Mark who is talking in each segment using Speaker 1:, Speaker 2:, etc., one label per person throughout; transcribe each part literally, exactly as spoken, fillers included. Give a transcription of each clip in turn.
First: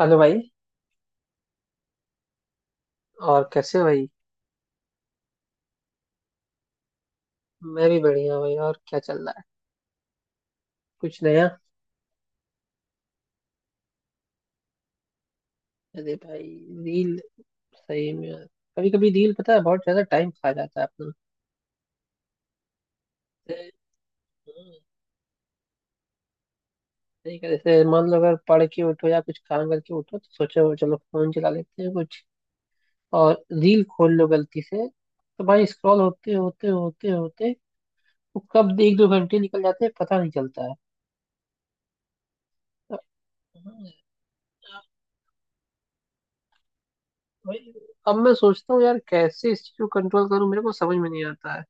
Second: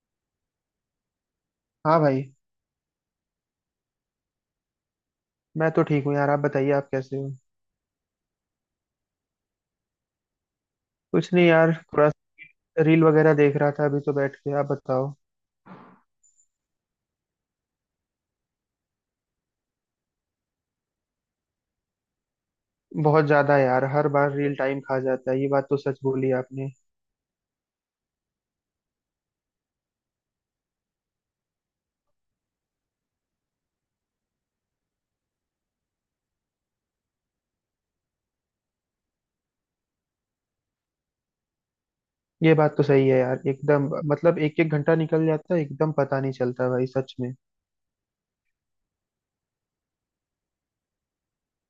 Speaker 1: Hello भाई।
Speaker 2: हाँ भाई।
Speaker 1: और कैसे हो भाई?
Speaker 2: मैं तो ठीक हूँ यार, आप बताइए, आप कैसे हो?
Speaker 1: मैं भी बढ़िया हूँ भाई। और क्या चल रहा है, कुछ
Speaker 2: कुछ नहीं
Speaker 1: नया?
Speaker 2: यार, थोड़ा रील वगैरह देख रहा था अभी तो बैठ के। आप बताओ।
Speaker 1: अरे भाई, रील! सही में, कभी कभी रील पता है बहुत ज्यादा टाइम खा जाता है अपना।
Speaker 2: बहुत ज्यादा
Speaker 1: जैसे-
Speaker 2: यार, हर बार रील
Speaker 1: हम्म,
Speaker 2: टाइम खा जाता है। ये बात तो सच बोली आपने।
Speaker 1: सही कह- जैसे मान लो, अगर पढ़ के उठो या कुछ काम करके उठो तो सोचो चलो फोन चला लेते हैं कुछ, और रील खोल लो गलती से, तो भाई स्क्रॉल होते होते होते होते, वो कब एक दो घंटे निकल जाते हैं पता नहीं चलता है।
Speaker 2: ये बात तो
Speaker 1: तो,
Speaker 2: सही है यार,
Speaker 1: हम्म,
Speaker 2: एकदम, मतलब एक एक
Speaker 1: अब
Speaker 2: घंटा निकल जाता है, एकदम पता नहीं चलता भाई, सच में।
Speaker 1: भाई, अब मैं सोचता हूँ यार कैसे इस चीज को कंट्रोल करूँ, मेरे को समझ में नहीं आता है।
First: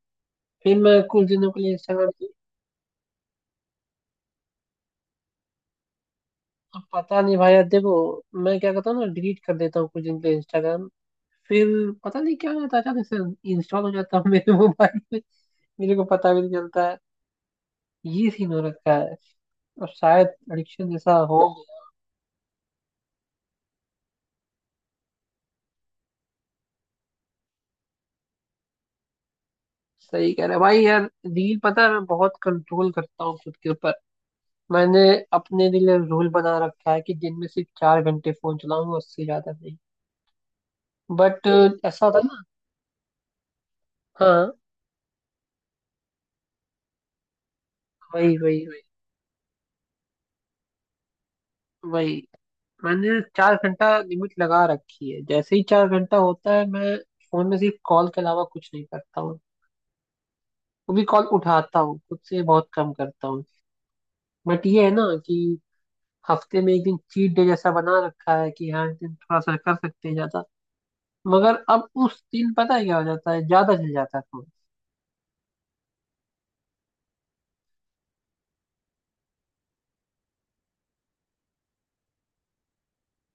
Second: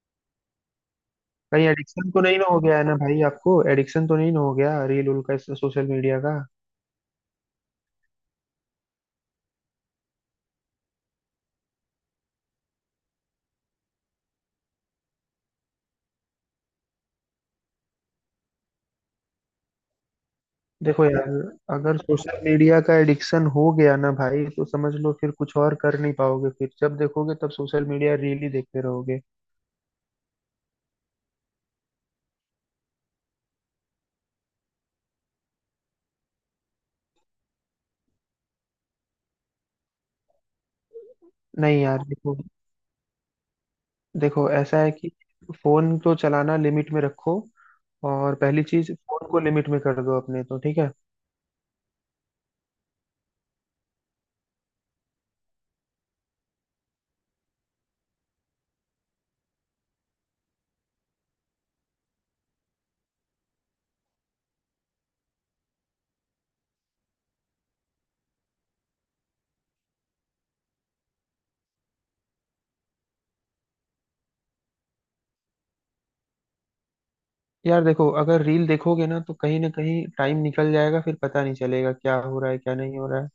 Speaker 1: फिर मैं कुछ दिनों के
Speaker 2: कहीं
Speaker 1: लिए इंस्टाग्राम,
Speaker 2: एडिक्शन तो नहीं ना हो गया है ना भाई? आपको एडिक्शन तो नहीं ना हो गया रील उल का, सोशल मीडिया का?
Speaker 1: अब पता नहीं भाई, यार देखो, मैं क्या करता हूँ ना, डिलीट कर देता हूँ कुछ दिन के लिए इंस्टाग्राम। फिर पता नहीं क्या हो जाता है, अचानक से इंस्टॉल हो जाता है मेरे मोबाइल में, मेरे को पता भी नहीं चलता है। ये सीन हो रखा है, और शायद एडिक्शन
Speaker 2: देखो
Speaker 1: जैसा
Speaker 2: यार,
Speaker 1: हो गया।
Speaker 2: अगर सोशल मीडिया का एडिक्शन हो गया ना भाई, तो समझ लो फिर कुछ और कर नहीं पाओगे, फिर जब देखोगे तब सोशल मीडिया रील ही देखते रहोगे।
Speaker 1: सही कह रहे हो भाई। यार रील पता है मैं बहुत कंट्रोल करता हूँ खुद के ऊपर। मैंने अपने लिए रूल बना रखा है कि दिन में सिर्फ चार घंटे फोन चलाऊंगा, उससे ज्यादा नहीं। बट
Speaker 2: नहीं यार
Speaker 1: ऐसा था
Speaker 2: देखो,
Speaker 1: ना।
Speaker 2: देखो
Speaker 1: हाँ।
Speaker 2: ऐसा है कि फोन को चलाना लिमिट में रखो। और
Speaker 1: वही
Speaker 2: पहली
Speaker 1: वही वही,
Speaker 2: चीज, फोन को लिमिट में कर दो अपने तो ठीक है।
Speaker 1: वही। मैंने चार घंटा लिमिट लगा रखी है। जैसे ही चार घंटा होता है, मैं फोन में सिर्फ कॉल के अलावा कुछ नहीं करता हूँ। वो भी कॉल उठाता हूँ, खुद से बहुत कम करता हूँ। बट ये है ना कि हफ्ते में एक दिन चीट डे जैसा बना रखा है कि हाँ, इस दिन थोड़ा सा कर सकते हैं ज्यादा। मगर अब उस दिन पता है क्या हो जाता है, ज्यादा चल जाता है फोन।
Speaker 2: यार देखो, अगर रील देखोगे ना तो कहीं ना कहीं टाइम निकल जाएगा, फिर पता नहीं चलेगा क्या हो रहा है क्या नहीं हो रहा है।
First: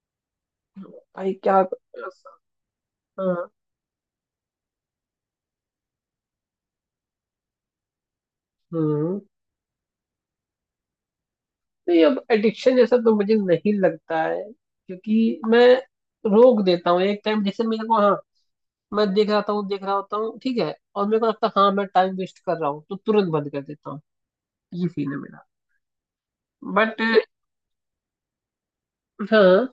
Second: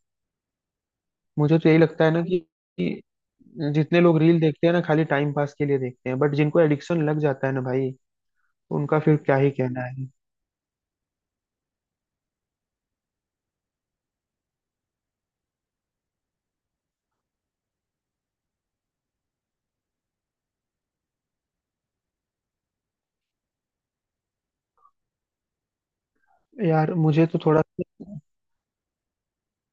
Speaker 1: भाई
Speaker 2: मुझे
Speaker 1: क्या।
Speaker 2: तो यही लगता है ना कि कि
Speaker 1: हाँ।
Speaker 2: जितने लोग रील देखते हैं ना, खाली टाइम पास के लिए देखते हैं, बट जिनको एडिक्शन लग जाता है ना भाई, तो उनका फिर
Speaker 1: हम्म।
Speaker 2: क्या ही कहना है।
Speaker 1: नहीं, अब एडिक्शन जैसा तो मुझे नहीं लगता है क्योंकि मैं रोक देता हूँ एक टाइम। जैसे मेरे को, हाँ, मैं देख रहा हूँ, देख रहा होता हूँ ठीक है, और मेरे को लगता है हाँ मैं टाइम वेस्ट कर रहा हूँ, तो तुरंत बंद कर देता हूँ। ये सीन है मेरा।
Speaker 2: यार
Speaker 1: बट
Speaker 2: मुझे तो थोड़ा,
Speaker 1: हाँ,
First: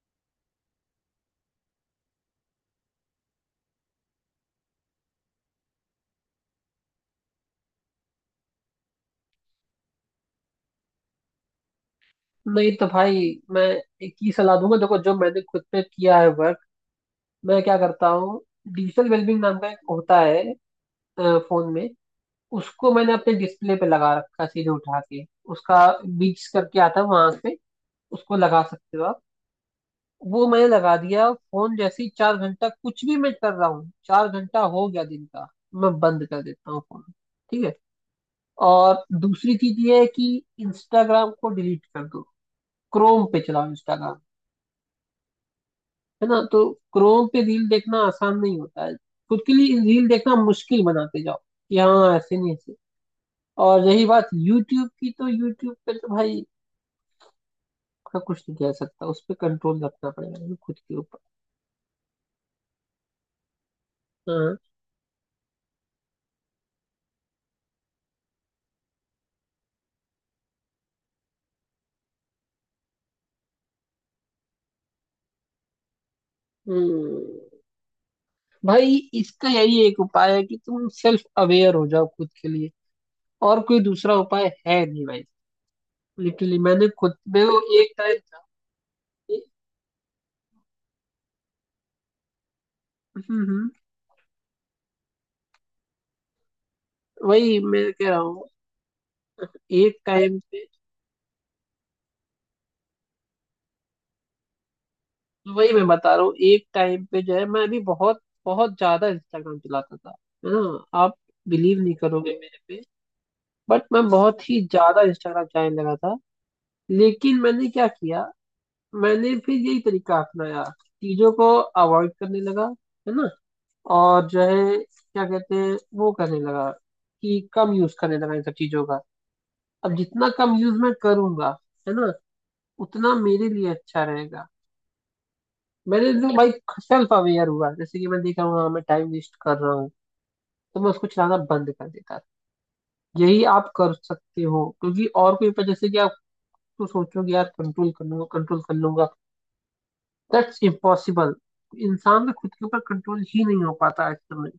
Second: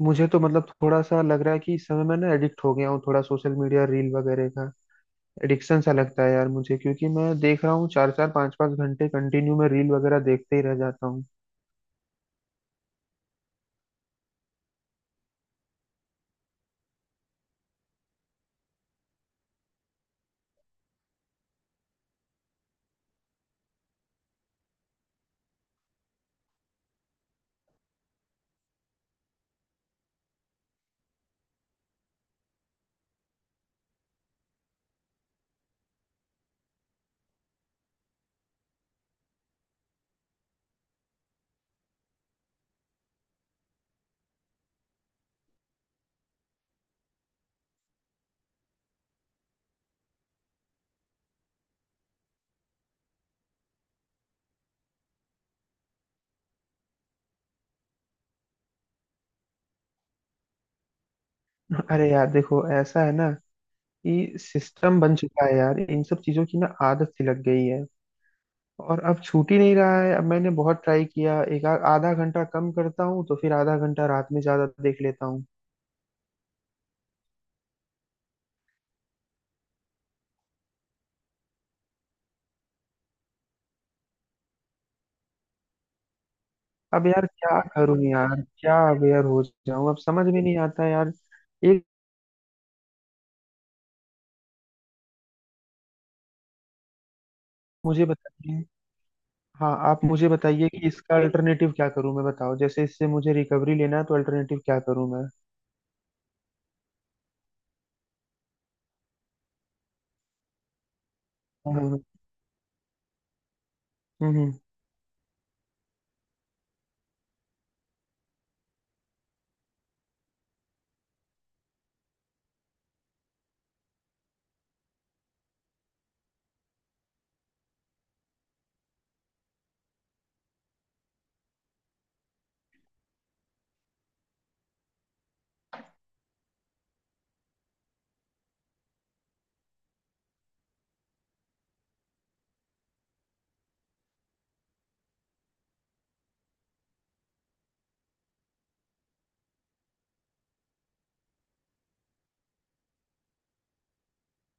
Speaker 2: मुझे तो मतलब थोड़ा सा लग रहा है कि इस समय मैं ना एडिक्ट हो गया हूँ थोड़ा, सोशल मीडिया रील वगैरह का। एडिक्शन सा लगता है यार मुझे, क्योंकि मैं देख रहा हूँ चार चार पांच पांच घंटे कंटिन्यू में रील वगैरह देखते ही रह जाता हूँ।
Speaker 1: नहीं तो भाई, मैं एक ही सलाह दूंगा, देखो, जो मैंने खुद पे किया है वर्क। मैं क्या करता हूँ, डिजिटल वेलबींग नाम का एक होता है फोन में, उसको मैंने अपने डिस्प्ले पे लगा रखा है सीधे उठा के। उसका बीच करके आता है वहां पे, उसको लगा सकते हो आप। वो मैंने लगा दिया। फोन जैसे ही चार घंटा, कुछ भी मैं कर रहा हूँ, चार घंटा हो गया दिन का, मैं बंद कर देता हूँ फोन। ठीक है। और दूसरी चीज ये है कि इंस्टाग्राम को डिलीट कर दो, क्रोम पे चलाओ इंस्टाग्राम, है ना? तो क्रोम पे रील देखना आसान नहीं होता है। खुद के लिए रील देखना मुश्किल बनाते जाओ, कि हाँ ऐसे नहीं, ऐसे। और रही बात यूट्यूब की, तो यूट्यूब पे तो भाई उसका कुछ नहीं कह सकता, उस पर कंट्रोल रखना पड़ेगा खुद के ऊपर।
Speaker 2: अरे यार देखो, ऐसा है ना कि
Speaker 1: हाँ।
Speaker 2: सिस्टम बन चुका है यार, इन सब चीजों की ना आदत सी लग गई है। और अब छूट ही नहीं रहा है। अब मैंने बहुत ट्राई किया, एक आ- आधा घंटा कम करता हूँ तो फिर आधा घंटा रात में ज्यादा देख लेता हूँ।
Speaker 1: हम्म। भाई इसका यही एक उपाय है कि तुम सेल्फ अवेयर हो जाओ खुद के लिए, और कोई दूसरा उपाय है नहीं भाई। लिटरली मैंने
Speaker 2: अब
Speaker 1: खुद,
Speaker 2: यार
Speaker 1: मैं
Speaker 2: क्या
Speaker 1: वो एक
Speaker 2: करूँ
Speaker 1: टाइम
Speaker 2: यार,
Speaker 1: था,
Speaker 2: क्या अवेयर
Speaker 1: ए-
Speaker 2: हो जाऊं? अब समझ में नहीं आता यार। एक,
Speaker 1: हम्म हम्म, वही मैं
Speaker 2: मुझे
Speaker 1: कह रहा हूँ,
Speaker 2: बताइए। हाँ
Speaker 1: एक
Speaker 2: आप मुझे
Speaker 1: टाइम पे,
Speaker 2: बताइए कि इसका अल्टरनेटिव क्या करूं मैं, बताओ। जैसे इससे मुझे रिकवरी लेना है, तो अल्टरनेटिव क्या करूं मैं?
Speaker 1: वही मैं बता रहा हूँ, एक टाइम पे जो है मैं भी बहुत बहुत ज्यादा इंस्टाग्राम चलाता था, है ना? आप बिलीव नहीं
Speaker 2: हम्म।
Speaker 1: करोगे मेरे पे, बट मैं
Speaker 2: हम्म।
Speaker 1: बहुत
Speaker 2: हम्म।
Speaker 1: ही ज्यादा इंस्टाग्राम चलाने लगा था। लेकिन मैंने क्या किया, मैंने फिर यही तरीका अपनाया, चीजों को अवॉइड करने लगा, है ना। और जो है क्या कहते हैं, वो करने लगा, कि कम यूज करने लगा इन सब चीजों का। अब जितना कम यूज मैं करूंगा, है ना, उतना मेरे लिए अच्छा रहेगा। मैंने एकदम भाई सेल्फ अवेयर हुआ। जैसे कि मैं देख रहा हूँ, हाँ मैं टाइम वेस्ट कर रहा हूँ, तो मैं उसको चलाना बंद कर देता। यही आप कर सकते हो, क्योंकि और कोई, पर जैसे कि आप तो सोचोगे यार कंट्रोल कर लूंगा, कंट्रोल कर लूंगा, दैट्स इम्पॉसिबल। इंसान का खुद के ऊपर कंट्रोल ही नहीं हो पाता आज के समय।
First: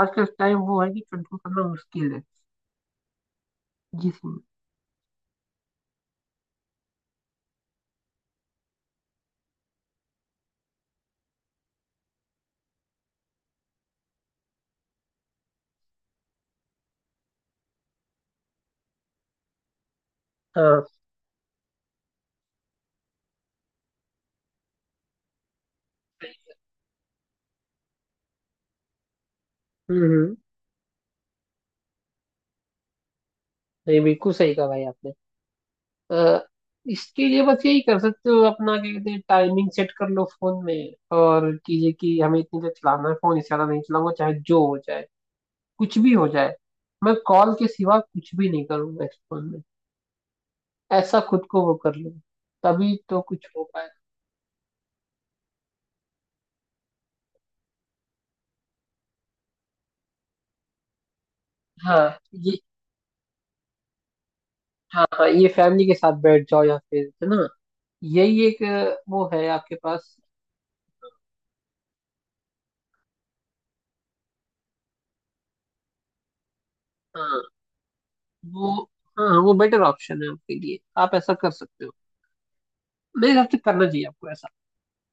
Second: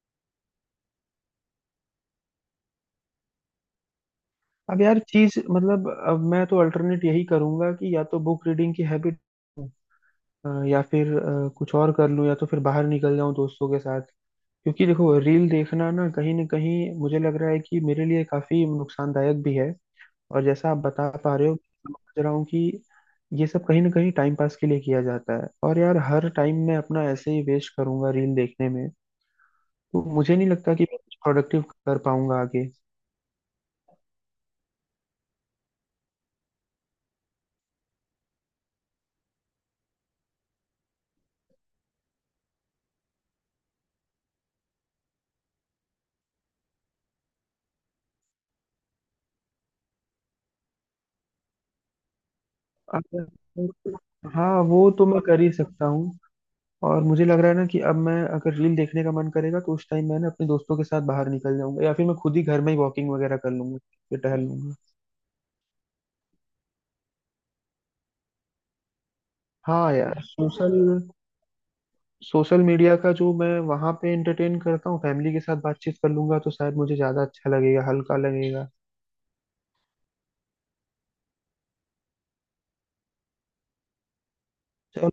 Speaker 1: आज का टाइम वो है कि कंट्रोल करना मुश्किल है। जी।
Speaker 2: अब यार चीज, मतलब अब मैं तो अल्टरनेट यही करूंगा कि या तो बुक रीडिंग की हैबिट, या फिर अ, कुछ और कर लूं, या तो फिर बाहर निकल जाऊं दोस्तों के साथ। क्योंकि देखो रील देखना ना कहीं ना कहीं मुझे लग रहा है कि मेरे लिए काफी नुकसानदायक भी है। और जैसा आप
Speaker 1: हाँ।
Speaker 2: बता पा रहे हो समझ रहा हूँ कि ये सब कहीं ना कहीं टाइम पास के लिए किया जाता है, और यार हर टाइम मैं अपना ऐसे ही वेस्ट करूंगा रील देखने में,
Speaker 1: हम्म
Speaker 2: तो
Speaker 1: हम्म,
Speaker 2: मुझे नहीं लगता कि मैं कुछ प्रोडक्टिव कर पाऊंगा आगे।
Speaker 1: ये बिल्कुल सही कहा भाई आपने। अ, इसके लिए बस यही कर सकते हो, अपना क्या कहते हैं, टाइमिंग सेट कर लो फोन में और कीजिए कि हमें इतनी देर चलाना है फोन, इससे ज्यादा नहीं चलाऊंगा चाहे जो हो जाए, कुछ भी हो जाए, मैं कॉल के सिवा कुछ भी नहीं करूंगा इस फोन में। ऐसा खुद को वो कर लो, तभी तो कुछ हो पाए।
Speaker 2: अब- हाँ, वो तो मैं कर ही सकता हूँ। और मुझे लग रहा है ना कि अब मैं, अगर रील देखने का मन करेगा तो उस टाइम मैं ना अपने दोस्तों के साथ बाहर निकल जाऊंगा, या फिर
Speaker 1: हाँ
Speaker 2: मैं खुद ही
Speaker 1: ये।
Speaker 2: घर में ही वॉकिंग वगैरह कर लूंगा, फिर टहल लूंगा।
Speaker 1: हाँ, हाँ, ये फैमिली के साथ बैठ जाओ, या फिर है ना, यही एक अ, वो है आपके
Speaker 2: हाँ
Speaker 1: पास।
Speaker 2: यार, सोशल सोशल मीडिया का जो मैं वहां पे एंटरटेन करता हूँ, फैमिली के साथ बातचीत कर लूंगा तो शायद मुझे ज्यादा
Speaker 1: हाँ
Speaker 2: अच्छा लगेगा, हल्का लगेगा।
Speaker 1: वो, हाँ वो बेटर ऑप्शन है आपके लिए, आप ऐसा कर सकते हो। मेरे हिसाब से करना चाहिए आपको ऐसा।
Speaker 2: चलो।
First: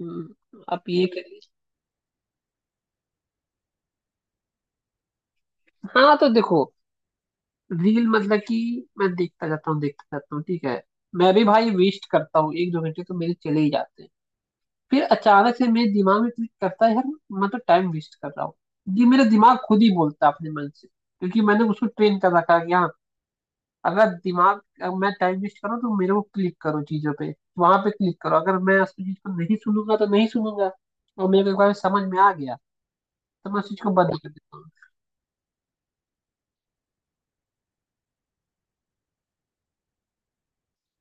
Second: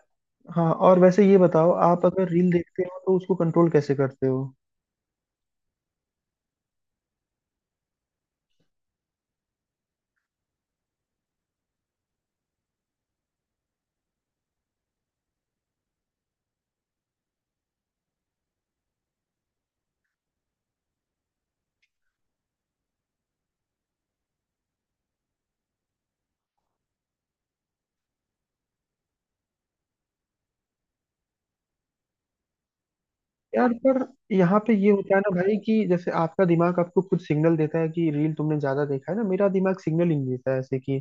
Speaker 1: हम्म,
Speaker 2: हाँ,
Speaker 1: आप
Speaker 2: और
Speaker 1: ये
Speaker 2: वैसे ये
Speaker 1: करिए।
Speaker 2: बताओ, आप अगर रील देखते हो तो उसको कंट्रोल कैसे करते हो?
Speaker 1: हाँ तो देखो, रील मतलब कि मैं देखता जाता हूँ, देखता जाता हूँ ठीक है, मैं भी भाई वेस्ट करता हूँ, एक दो घंटे तो मेरे चले ही जाते हैं। फिर अचानक से मेरे दिमाग में क्लिक करता है, यार मैं तो टाइम वेस्ट कर रहा हूँ। ये मेरा दिमाग खुद ही बोलता है अपने मन से, क्योंकि मैंने उसको ट्रेन कर रखा है कि हाँ, अगर दिमाग, अगर मैं टाइम वेस्ट करूँ तो मेरे को क्लिक करो चीजों पे, वहां पे क्लिक करो। अगर मैं उस चीज को नहीं सुनूंगा तो नहीं सुनूंगा, और मेरे को एक बार समझ में आ गया तो मैं उस
Speaker 2: यार
Speaker 1: चीज को
Speaker 2: पर
Speaker 1: बंद कर देता
Speaker 2: यहाँ
Speaker 1: हूँ।
Speaker 2: पे ये होता है ना भाई कि जैसे आपका दिमाग आपको खुद सिग्नल देता है कि रील तुमने ज्यादा देखा है ना, मेरा दिमाग सिग्नल ही नहीं देता है ऐसे कि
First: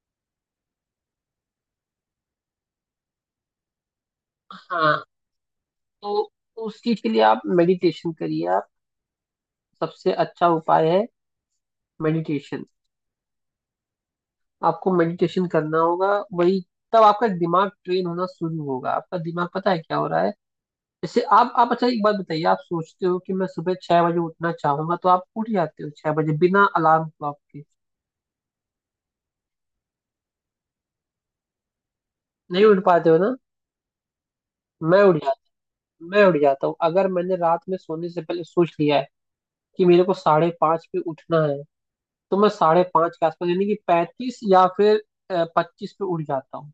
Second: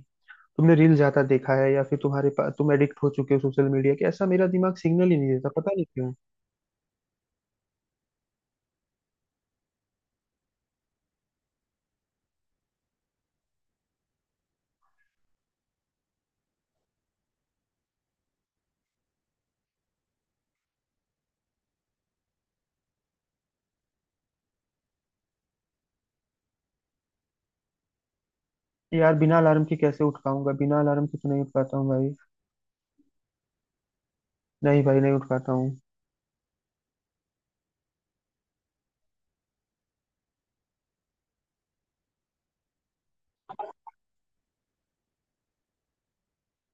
Speaker 2: तुमने रील ज्यादा देखा है, या फिर तुम्हारे पास, तुम एडिक्ट हो चुके हो सोशल मीडिया के। ऐसा मेरा दिमाग
Speaker 1: हाँ।
Speaker 2: सिग्नल ही नहीं देता, पता नहीं क्यों।
Speaker 1: तो उस चीज के लिए आप मेडिटेशन करिए। आप सबसे अच्छा उपाय है मेडिटेशन, आपको मेडिटेशन करना होगा। वही, तब आपका दिमाग ट्रेन होना शुरू होगा। आपका दिमाग पता है क्या हो रहा है, जैसे आप आप अच्छा एक बात बताइए, आप सोचते हो कि मैं सुबह छह बजे उठना चाहूंगा, तो आप उठ जाते हो छह बजे बिना अलार्म क्लॉक के?
Speaker 2: यार बिना अलार्म के कैसे उठ पाऊंगा? बिना अलार्म के तो नहीं उठ पाता हूँ भाई।
Speaker 1: नहीं उठ पाते हो ना।
Speaker 2: नहीं भाई,
Speaker 1: मैं
Speaker 2: नहीं
Speaker 1: उठ
Speaker 2: उठ पाता
Speaker 1: जाता,
Speaker 2: हूँ।
Speaker 1: मैं उठ जाता हूँ अगर मैंने रात में सोने से पहले सोच लिया है कि मेरे को साढ़े पाँच पे उठना है, तो मैं साढ़े पांच के आसपास, यानी कि पैंतीस या फिर पच्चीस पे उठ जाता हूँ।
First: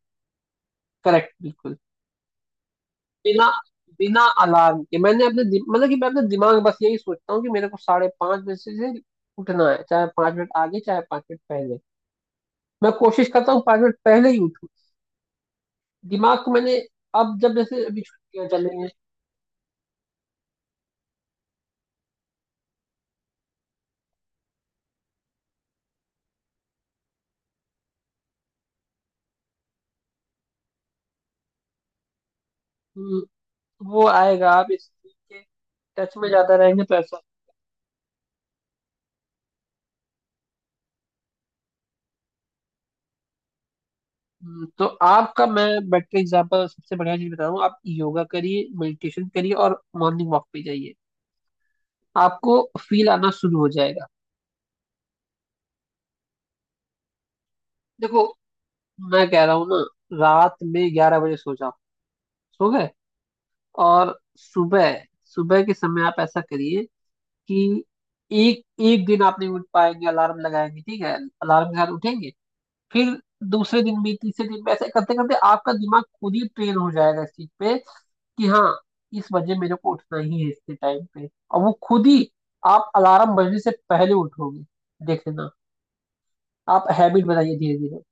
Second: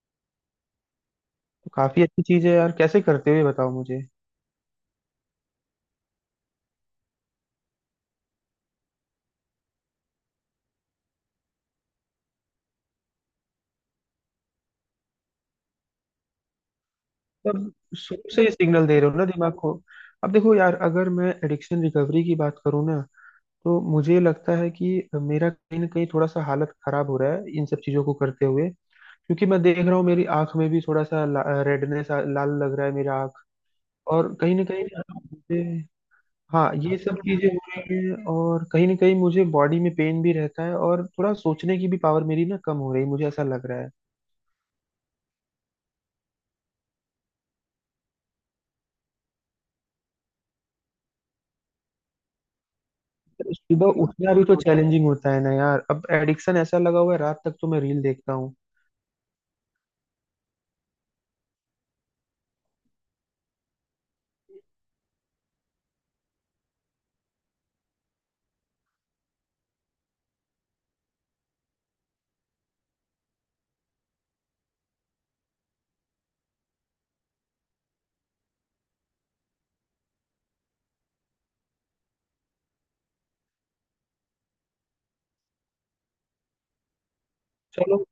Speaker 1: करेक्ट, बिल्कुल।
Speaker 2: काफी अच्छी चीज है यार, कैसे करते हो ये
Speaker 1: बिना
Speaker 2: बताओ मुझे।
Speaker 1: बिना अलार्म के मैंने अपने दि- मतलब कि मैं अपने दिमाग में बस यही सोचता हूँ कि मेरे को साढ़े पांच बजे से उठना है, चाहे पांच मिनट आगे चाहे पांच मिनट पहले, मैं कोशिश करता हूँ पांच मिनट पहले ही उठूँ। दिमाग को मैंने अब जब,
Speaker 2: तब,
Speaker 1: जैसे अभी
Speaker 2: शुरू से
Speaker 1: छुट्टियां
Speaker 2: ही
Speaker 1: चल रही
Speaker 2: सिग्नल
Speaker 1: हैं।
Speaker 2: दे रहे हो ना दिमाग को। अब देखो यार, अगर मैं एडिक्शन रिकवरी की बात करूँ ना, तो मुझे लगता है कि मेरा कहीं ना कहीं थोड़ा सा हालत खराब हो रहा है इन सब चीजों को करते हुए। क्योंकि मैं देख रहा हूँ मेरी आंख में भी थोड़ा सा रेडनेस, लाल लग रहा है मेरा
Speaker 1: हम्म,
Speaker 2: आंख।
Speaker 1: वो
Speaker 2: और
Speaker 1: आएगा,
Speaker 2: कहीं ना
Speaker 1: आप
Speaker 2: कहीं
Speaker 1: इस
Speaker 2: ना,
Speaker 1: चीज के
Speaker 2: मुझे,
Speaker 1: टच में ज्यादा
Speaker 2: हाँ
Speaker 1: रहेंगे तो
Speaker 2: ये सब
Speaker 1: ऐसा।
Speaker 2: चीजें हो रही हैं और कहीं ना कहीं मुझे बॉडी में पेन भी रहता है, और थोड़ा सोचने की भी पावर मेरी ना कम हो रही है, मुझे ऐसा लग रहा है।
Speaker 1: हम्म, तो आपका, मैं बेटर एग्जाम्पल सबसे बढ़िया चीज बता रहा हूँ, आप योगा करिए, मेडिटेशन करिए और मॉर्निंग वॉक पे जाइए। आपको फील आना शुरू हो
Speaker 2: सुबह
Speaker 1: जाएगा।
Speaker 2: उठना भी तो चैलेंजिंग होता है ना यार, अब एडिक्शन ऐसा लगा हुआ है रात तक तो मैं रील
Speaker 1: देखो,
Speaker 2: देखता हूँ।
Speaker 1: मैं कह रहा हूँ ना, रात में ग्यारह बजे सो जाओ। सो गए, और सुबह, सुबह के समय आप ऐसा करिए कि एक एक दिन आप नहीं उठ पाएंगे, अलार्म लगाएंगे ठीक है, अलार्म के साथ उठेंगे। फिर दूसरे दिन भी, तीसरे दिन भी, ऐसे करते करते आपका दिमाग खुद ही ट्रेन हो जाएगा इस चीज पे कि हाँ, इस बजे मेरे को उठना ही है, इसके टाइम पे, और वो खुद ही आप अलार्म बजने से पहले उठोगे, देखना। आप हैबिट बनाइए धीरे धीरे।
Speaker 2: चलो,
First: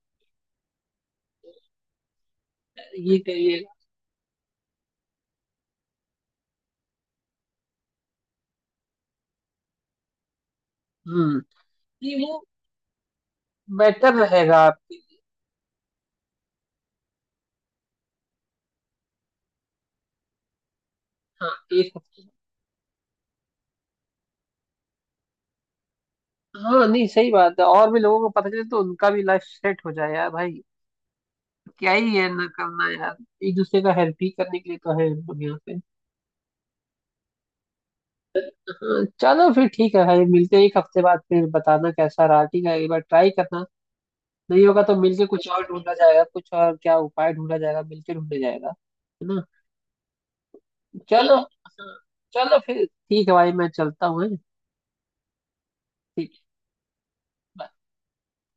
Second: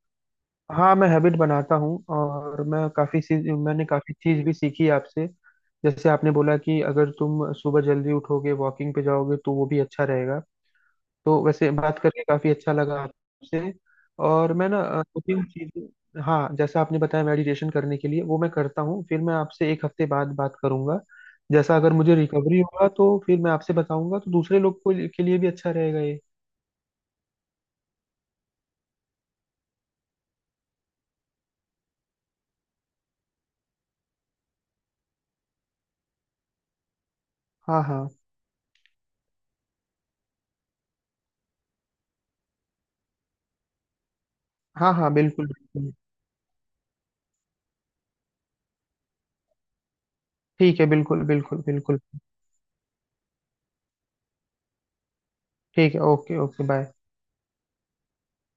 Speaker 2: हाँ मैं हैबिट बनाता हूँ, और मैं
Speaker 1: ये
Speaker 2: काफी चीज,
Speaker 1: करिएगा।
Speaker 2: मैंने काफी चीज भी सीखी आपसे। जैसे आपने बोला कि अगर तुम सुबह जल्दी उठोगे, वॉकिंग पे जाओगे, तो वो भी अच्छा रहेगा।
Speaker 1: हम्म।
Speaker 2: तो वैसे बात
Speaker 1: ये
Speaker 2: करके
Speaker 1: वो
Speaker 2: काफी अच्छा लगा आपसे।
Speaker 1: बेटर
Speaker 2: और
Speaker 1: रहेगा
Speaker 2: मैं ना
Speaker 1: आपके
Speaker 2: अ,
Speaker 1: लिए।
Speaker 2: दो तीन चीजें, हाँ जैसा आपने बताया मेडिटेशन करने के लिए वो मैं करता हूँ, फिर मैं आपसे एक हफ्ते बाद बात करूंगा।
Speaker 1: हाँ।
Speaker 2: जैसा
Speaker 1: एक
Speaker 2: अगर मुझे
Speaker 1: हफ्ते,
Speaker 2: रिकवरी होगा तो फिर मैं आपसे बताऊंगा, तो दूसरे लोग को के लिए भी अच्छा रहेगा ये।
Speaker 1: हाँ नहीं सही बात है, और भी लोगों को पता चले तो उनका भी लाइफ सेट हो जाए यार भाई। क्या ही है ना करना यार, एक दूसरे का हेल्प ही करने के लिए तो है हम लोग यहाँ पे।
Speaker 2: हाँ हाँ।
Speaker 1: हाँ, चलो फिर ठीक है भाई, मिलते हैं एक हफ्ते बाद, फिर बताना कैसा रहा, ठीक है? एक बार ट्राई करना, नहीं होगा
Speaker 2: हाँ
Speaker 1: तो
Speaker 2: हाँ,
Speaker 1: मिलके
Speaker 2: बिल्कुल
Speaker 1: कुछ और
Speaker 2: बिल्कुल।
Speaker 1: ढूंढा जाएगा, कुछ और क्या उपाय ढूंढा जाएगा, मिलके ढूंढा जाएगा, है ना?
Speaker 2: ठीक है, बिल्कुल
Speaker 1: चलो
Speaker 2: बिल्कुल
Speaker 1: हाँ,
Speaker 2: बिल्कुल।
Speaker 1: चलो फिर ठीक है भाई, मैं चलता हूँ, हैं?
Speaker 2: ठीक है,
Speaker 1: ठीक
Speaker 2: ओके ओके बाय।
Speaker 1: है, bye।